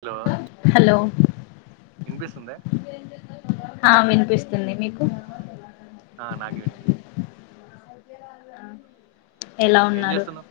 Hello hello వినిపిస్తుందా ఆ వినిపిస్తుంది. మీకు ఆ నాకి వినిపిస్తుంది. ఎలా ఏం ఉన్నారు. చేస్తున్నావ్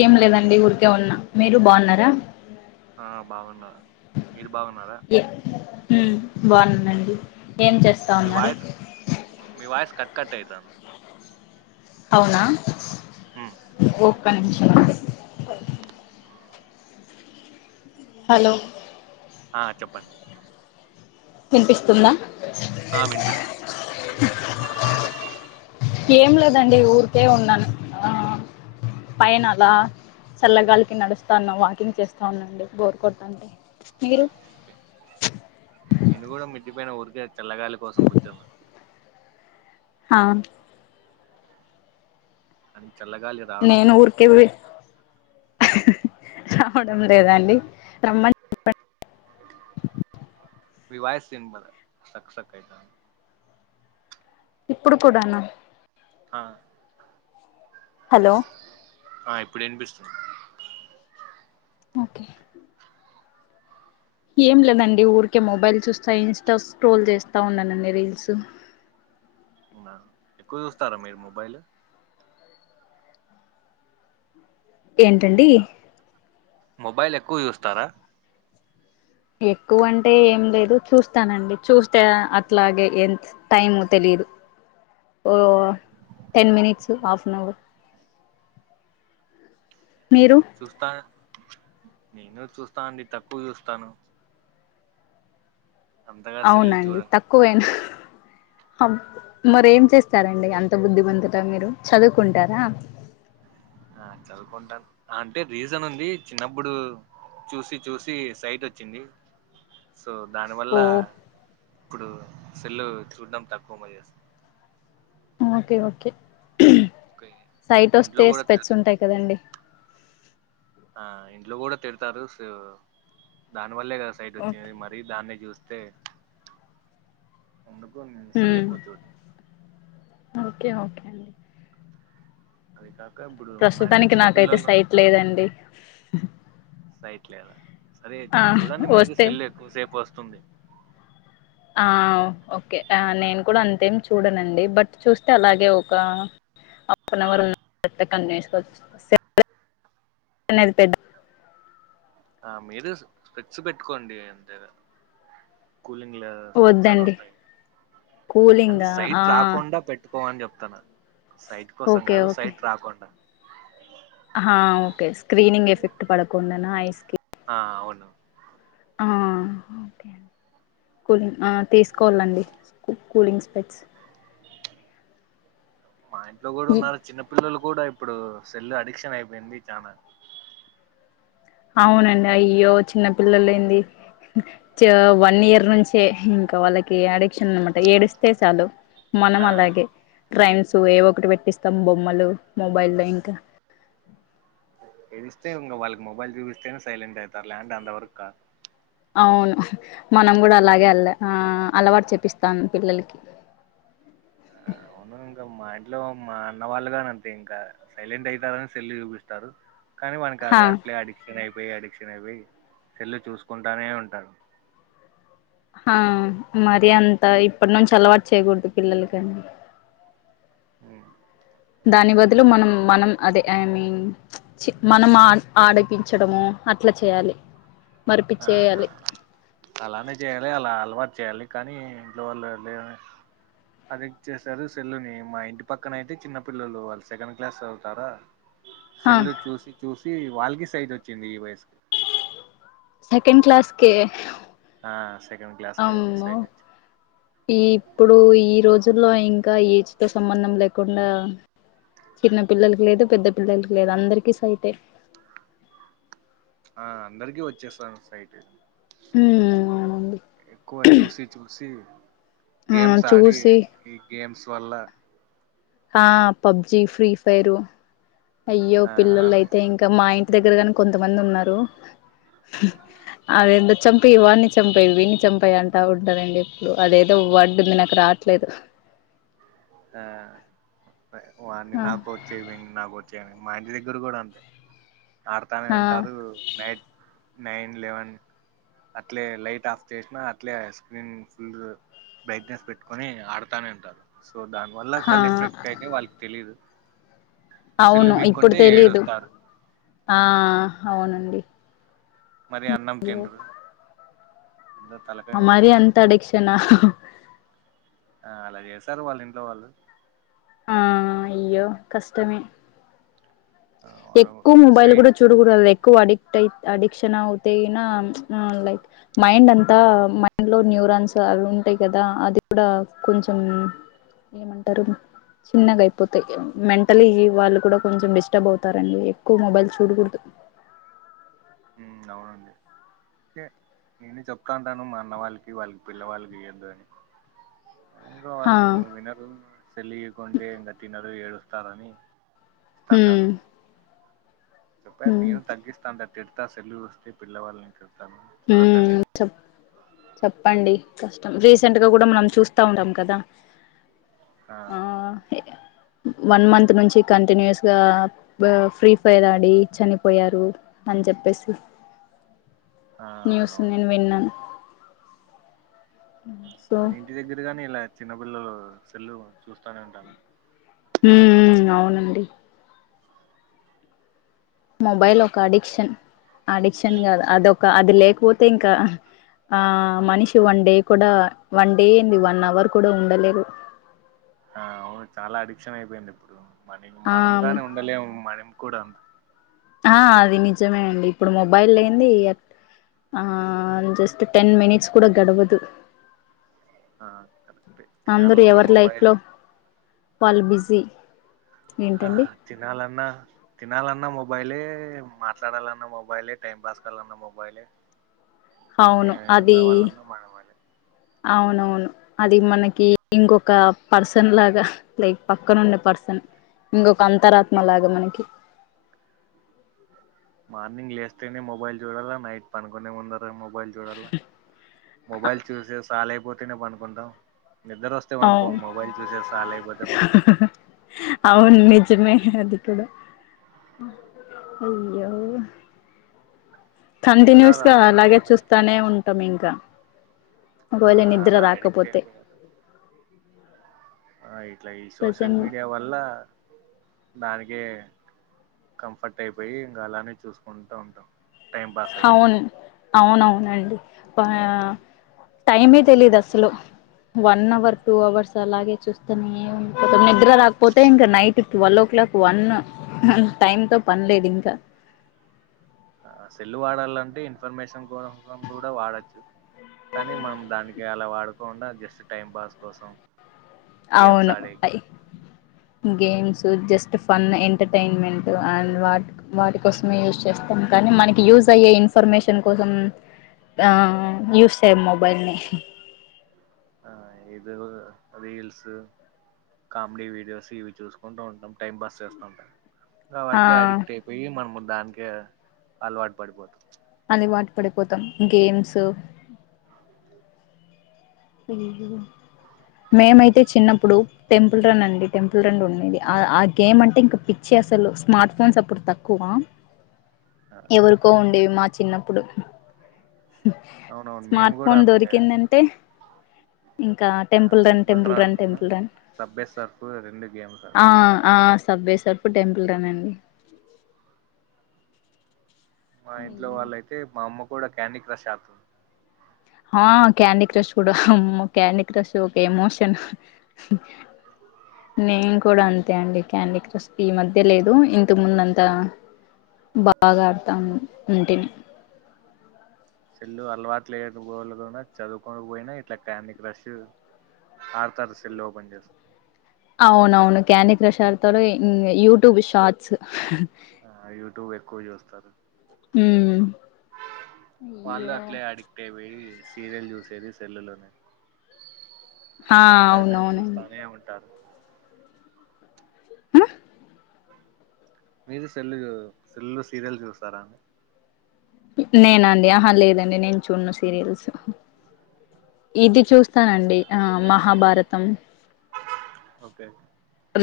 ఏం లేదండి. ఊరికే ఉన్న మీరు బాగున్నారా ఆ బాగున్నా మీరు బాగున్నారా హ్ బాగున్ననండి ఏం చేస్తా మీ ఉన్నారు. టైతంది. అవునా ఉమ్ ఒక్క నిముషాం అండి హలో ఆ చెప్పండి వినిపిస్తుంద ఆ వినిపిస్తుంది ఏం లేదండి ఊరికే ఉన్నాను. ఆ పైన అలా చల్లగాలికి నడుస్తాన్న వాకింగ్ చేస్తా ఉన్నా అండి. బోరు కొడ్తాంటే మీరు నేను కూడా మిట్టి పైన ఊరికే చల్లగాలి కోసం కూర్చున్నా హా కాని చల్లగాలి రావడం నేను లేదు. ఊరికే రావడం లేదాండి రమ్మని [inaudible] మీ వాయిస్ వినబడ స్టాక్ స్టాక్ అయితంది. ఇప్పుడు కూడానా ఆ హలో ఆ ఇప్పుడు వినిపిస్తుంది. ఓకే ఏం లేదండి ఊరికే మొబైల్ చూస్తా ఇన్స్టా స్ట్రోల్ చేస్తా ఉన్నానండి. రీల్స్ అవున ఎక్కువ చూస్తారా. మీరు మొబైల్ ఏంటండి మొబైల్ ఎక్కువ చూస్తారా ఎక్కువ అంటే ఏం లేదు చూస్తానండి చూస్తే అట్లాగే ఎంత టైమ్ తెలి హొ ten minutes half an hour [inaudible] మీరు చూస్తా నేను చూస్తా అండి. తక్కువ చూస్తాను. అంతగా సెల్ అవునండి. చూడను తక్కువేనా హా మరెం చేస్తారండి. అంత బుద్ధిమంతుల మీరు చదువుకుంటారా ఆ చదువుకుంటాను. అంటే రీజన్ ఉంది. చిన్నప్పుడు చూసి చూసి సైట్ వొచ్చింది. సో దాని వల్ల ఓ ఇప్పుడు సెల్లు చూడ్డం. తక్కువే మే చేసినా ఓకే ఓకే సైట్ ఇంట్లో వస్తే కూడా స్పెట్స్ తిడతారు ఉంటాయి కదండి ఆ ఇంట్లో కూడా తిడతారు సు దాని వల్లే గదా సైట్ ఓకే వచ్చిది మరీ దాన్నే చూస్త స్తే అందుకు సెల్ ఉమ్ చు ఓకే ఓకే అండి అది కా ప్రస్తుతానికి నాకైతే సైట్ లేదండి సైట్లేదా సరే ఆ చూడండి మీరు వస్తే సెల్ ఎక్కువసేపు వస్తుంది ఆ ఓకే ఆ నేను కూడా అంతేం చూడనండి బట్ చూస్తే అలాగే ఒక హాఫ్ అన్ అవర్ [unintelligible] అనేది పెద్ద ఆ మీరు స్పెట్స్ పెట్టుకోండి అంతే గా కూలింలో స్పెట్స్ అని వద్దండి వస్తాయి అంటే కూలింగా ఆ సైట్ రాకుండా పెట్టు పో అని చెప్తాను సైట్ కోసం గాదు సైట్ రాకుండా ఆ ఓకే స్క్రీనింగ్ ఎఫెక్ట్ పడకుండాన అయిస్ కి ఆ అవును ఆ ఓకే కూలింగ్ ఆ తీసుకోవాలండి కూలింగ్ స్పెట్స్ మా ఇంట్లో గూడా ఉన్నారు చిన్న పిల్లలు గూడా ఇప్పుడు సెల్ అడిక్షన్ అయిపోయింది చానా అవునండి అయ్యో చిన్న పిల్లలేంది చో వన్ ఇయర్ నుంచే ఇంకా వాళ్ళకి అడిక్షన్ అనమాట ఏడిస్తే చాలు మనం ఆ అలాగే రైమ్స్ ఏవో ఒకటి పెట్టిస్తాం బొమ్మలు మొబైల్ లో ఇంకా ఎడిస్తే ఇంగ వాళ్ళకి మొబైల్ చూపిస్తేనే సైలెంట్ ఆయితారు లేకుంటే అంత వరకు కారు అవును మనం గూడా అలాగే అల ఆ అలవాటు చెపిస్తాం పిల్లలకి ఆ అవును ఇంకా మా ఇంట్లో మా అన్నవాళ్ళుగాని అంతే ఇంకా సైలెంట్ అయితారని సెల్లు చూపిస్తారు కానీ వాని హా కది అట్లే అడిక్షన్ అయిపోయి అడిక్షన్ అయిపోయి సేల్లు చూసుకుంటానే ఉంటారు హ మరి అంత ఇప్పటి నుంచి అలవాటు చేయకూడదు పిల్లలకని మ్ దాని బదులు మనం మనం అదే ఐ మీన్ మనం ఆడ్ ఆడిపించడము అట్లా చేయాలి ఆ ఆ మరిపిచ్చేయాలి అలానే చేయాలి అలా అలవాటు చేయాలి కానీ ఇంట్లో వాళ్ళు లే వే అడిక్ట్ చేసారు సెల్లుని మా ఇంటి పక్కన అయితే చిన్న పిల్లలు వాళ్ళు సెకండ్ క్లాస్ చవుతారా హా సెల్లు చూసి చూసి వాల్కి సైట్ వచ్చింది ఈ వయసుకి సెకండ్ క్లాస్ కే ఆ సెకండ్ క్లాస్ కి ఆమ్మో సైట్ వచ్చింది ఇప్పుడు ఈ రోజు లో ఇంకా ఏజ్ తో సంబంధం లేకుండా చిన్న పిల్లలకి లేదు పెద్ద పిల్లలకి లేదు అందరికీ సైటే ఆ అందరికిీ వచ్చేస్తాంది సైట్ ఉమ్ అవునండి ఎక్కువ చూసి చూసి ఆ గేమ్స్ ఆడి చూసి ఈ గేమ్స్ వళ్ళ ఆ పబ్జి ఫ్రీ ఫైర్ అయ్యో ఆ పిల్లోళ్ళు అవి అయితే ఇంకా మా ఇంట్ దగ్గరగాని కొంతమంది ఉన్నారు అదేందో చంపేయ్ వాన్ని చంపేయ్ వీన్ని చంపేయ్ అంటా ఉంటదండి ఇప్పుడు అదేదో వర్డ్ ఉంది నాకు రా రావట్లేదు ఆ వాన్ని ఆ నాకొచ్చెవిని నాకొచ్చెవిని మా ఇంటి దగ్గర గూడా అంతే ఆడుతానే ఆ ఉంటారు నైట్ నైన్ లెవెన్ అట్లే లైట్ ఆఫ్ చేసినా అట్లే స్క్రీన్ ఫుల్ బ్రైట్నెస్ పెట్టుకొని ఆడతానే ఉంటారు సో దాని వల్ల ఆ కల్లెఫెక్ట్ అయితాయ్ వాళ్ళకి తెలీదు సెల్లు అవును ఇప్పుడు పీక్కుంటే తెలీదు ఏడుస్తారు ఆ అవునండి మరి అన్నం తిండ్రు అమరి అంత అడిక్షనా ఆ అలా చేస్తారు వాళ్ళు ఇంట్లో వాళ్ళు ఆ అయ్యో కష్టమే ఎక్కువ్ మొబైల్ సైడ్ కూడా చూడకూడదు క్కువ అడిక్టై అడిక్షనవుతేయిన అ లైక్ మైండ్ అంతా మైండ్ లో న్యూ రాన్స్ అవి ఉంటాయి కదా అది కూడా కొంచం ఏమంటారు చిన్నగా అయిపోతాయి మెంటలీ వాళ్ళు కూడా కొంచెం డిస్టర్బ్ అవు రండి ఎక్కువ మొబైల్ చూడకూడదు హ్మ్ అవునండి టే నేనే చెప్తా అంటాను మా అన్న వాళ్ళకి వాళ్ళ పిల్లవాళ్ళకి ఇయ్వద్దు అని ఇంకా హా వాళ్ళు వినరు సేళ్లియ్య కుంటే ఇంకా తినరు ఏడుస్తారని హ్మ్ ఇస్తాండరూ చెప్ప హ్మ్ నేను తగ్గిస్తాంత తిడత సెల్లు చూస్తే పిల్ల వాళ్ళ ఇంట్లో హ్మ్ చెప్ చెప్పండి కష్టం రీసెంట్ గా కూడా మనం చూస్తా ఉంటాం కదా ఆ ఇ వన్ మంత్ నుంచి కంటిన్యూస్ గా ఫ్రీ ఫైర్ ఆడి చనిపోయారు అని చెప్పేసి ఆ న్యూస్ అవునవును నేను విన్నాన్ మీ ఇంటి దగ్గర గాని ఇలా చిన్నపిల్లలు సెల్లు చూస్తానే ఉంటార హ్మ్ అవునండి మొబైల్ ఒక అడిక్షన్ అడిక్షన్ కాదు అదొక అది లేకపోతే ఇంకా ఆ మనిషి వన్ డే కూడా వన్ డే ఏంది వన్ అవర్ కూడా ఉండలేరు ఆ అవును చాలా అడిక్షన్ అయిపోయింది ఇప్పుడు మ ఆ మనముగానే ఉండలేము మనం కూడా ఆ అది నిజమే అండి ఇప్పుడు మొబైల్ లేందే ఇగ ఆ జస్ట్ టెన్ మినిట్స్ కూడ గడవదు ఆ కరెక్టే తినాలన్న మొబైల్ ఏ పల్బిజి ఆ తినాలన్నా తినాలన్నా మొబ్ మొబైలే మాట్లాడాలన్న మొబైలే టైం పాస్ కాలన్న మొబైలే అవును ఏం అది కావాలన్నా మనమలే అవునవును అది మనకి ఇంకొక పర్సన్ లాగా లైక్ పక్కనున్న పర్సన్ ఇంకొక అంతరాత్మ లాగా మనకి మార్నింగ్ లేస్తేనే మొబైల్ చూడాలా నైట్ పనుకొనే ముందర్ నే మొబైల్ చూడలా మొబైల్ చూసే చాల అయిపోతేనే పనుకుంటాం నిద్దరొస్తే బనుకోమ్ అవును మొబైల్ చూసే చాల అయిపోతే బనుకుంటామ్ అదికుడ అయ్యో అందరూ కంటిన్యూస్ అలా గా అడిక్ట్ అలాగే అయిపోయారు చూస్తానే ఉంటాం ఇంకా ఆ ఒకవేళ నిద్ర అలా అడిక్ట్ రాకపోతే అయిపోయారు ఆ ఇట్లా ఈ సోషల్ ప్రజెంట్ మీడియా వల్ల దానికే కంఫర్ట్ అయిపోయి ఇంకా అలానే చూసుకుంటా ఉంటాం టైం పాస్ అయ్యేది అవున్ అవునవునండి పా టైమే తెలీదస్లు వన్ అవర్ టూ అవర్స్ అలాగే చూస్తూనే ఉండిపోతాం నిద్ర రాకపోతే ఇంకా night twelve o'clock one time తో పన్లేదింకా ఆ సెల్లు వాడాల్ నంటే ఇన్ఫర్మేషన్ కోసం కూడా కూడా వాడొచ్చు కానీ మనం దాని ఇ అలా వాడకోండా జస్ట్ టైం పాస్ కోసం గేమ్స్ అవును ఆడేకి I um games just fun entertainment and what వాటి కోసమే యూస్ చేస్తాం కానీ మనకి యూజ్ అయ్యే ఇన్ఫర్మేషన్ కోసం ఆ యూస్ చేయం మొబైల్ ని ఆ ఏదో గద రీల్స్ కామెడీ వీడియోస్ ఇవి చూసుకుంటూ ఉంటాం టైం పాస్ చేస్తూ ఉంటా అవి ఆ అట్లే అడిక్ట్ అయిపోయి మనము దానికే అలవాటు పడిపోతాం అది వాటి పడిపోతాం గేమ్స్ మ్మ్ హూ మేమైతే చిన్నప్పుడు టెంపుల్ రన్ అండి టెంపుల్ రన్ ఉండిది ఆ ఆ గేమ్ అంటే ఇంక పిచ్చే అసలు స్మార్ట్ ఫోన్స్ అప్పుడు తక్కువ ఎవరికో ఉండేవి మా చిన్నప్పుడు అవునవును మేము స్మార్ట్ కూడా ఫోన్ అంతే దొరికిందంటే ఇంక temple run temple run temple run సబ్బే Surf రెండు గేమ్స్ ఆ ఆడతాం ఆ సబ్ వే సర్ఫ్ పు టెంపుల్ రన్ అండి మా ఇంట్లో అయ్యో వాళ్ళైతే మా అమ్మ కూడా క్యాండీ క్రష్ ఆతుంది అ క్యాండీ క్రష్ కూడా అమ్మో క్యాండీ క్రష్ ఒక ఎమోషన్ నేను కూడా అంతే అండి క్యాండీ క్రెష్ ఈ మధ్య లేదు ఇంతకు ముందు అంతా బాగా ఆడతాన్ ఉంటిని సెల్లు అలవాటు లేక [unintelligible] న్నా చదువుకోకపోయినా ఇట్లా క్యాండీ క్రష్ ఆడతారు సెల్ ఓపన్ చేస్ అవునవును క్యాండీ క్రష్ ఆడుతారు ఇ ఇం యూట్యూబ్ షార్ట్స్ ఆ యూట్యూబ్ ఎక్కువ చూస్తారు మ్మ్ వాళ్ళూ అయ్యో అట్లే అడిక్ట్ ఐపోయి సీరియల్ చూసేదీ సెల్ లోనే ఆ అలానే అవునవునండి చూస్తానే ఉంటారు మీది సెల్లు [inaudible] సెల్లు లో సీరియల్ చూస్తారా ని నేనా అండి ఆహా లేదండి నేను చూడను సీరియల్సు ఇది చూస్తానండి ఆ మహాభారతం ఓకే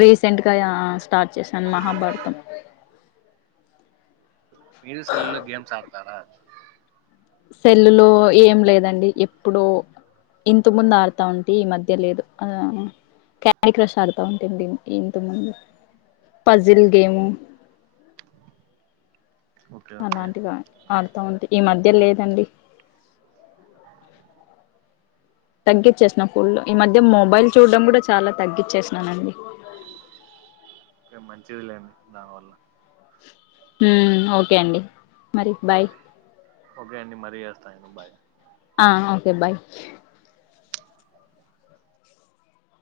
రీసెంట్ గా యా స్టార్ట్ చేశాను మహాభారతం మీరు సెల్లు లో గేమ్స్ ఆడతారా సెల్లులో ఏం లేదండి ఎప్పుడో ఇంత ముందు ఆడుతా ఉంటి ఈ మధ్య లేదు ఆ ఆ క్యాండీ క్రష్ ఆడతా ఉంటిండి ఇంతకు ముందు పసిల్ గేము ఓకే ఓకే అలాంటిగా ఆడతా ఉంటి ఈ మధ్య లేదు దండి తగ్గిచ్చేసినా ఫుల్లు ఈ మధ్య మొబైల్ చూడడం కూడా చాలా తగ్గిచ్చేసినానండి కే మంచిది లేండి దానివల్ల ఊ ఓకే అండి మరి బాయ్ ఓకే అండి మరీ చేస్తా నేను బాయ్ ఆ ఓకే బాయ్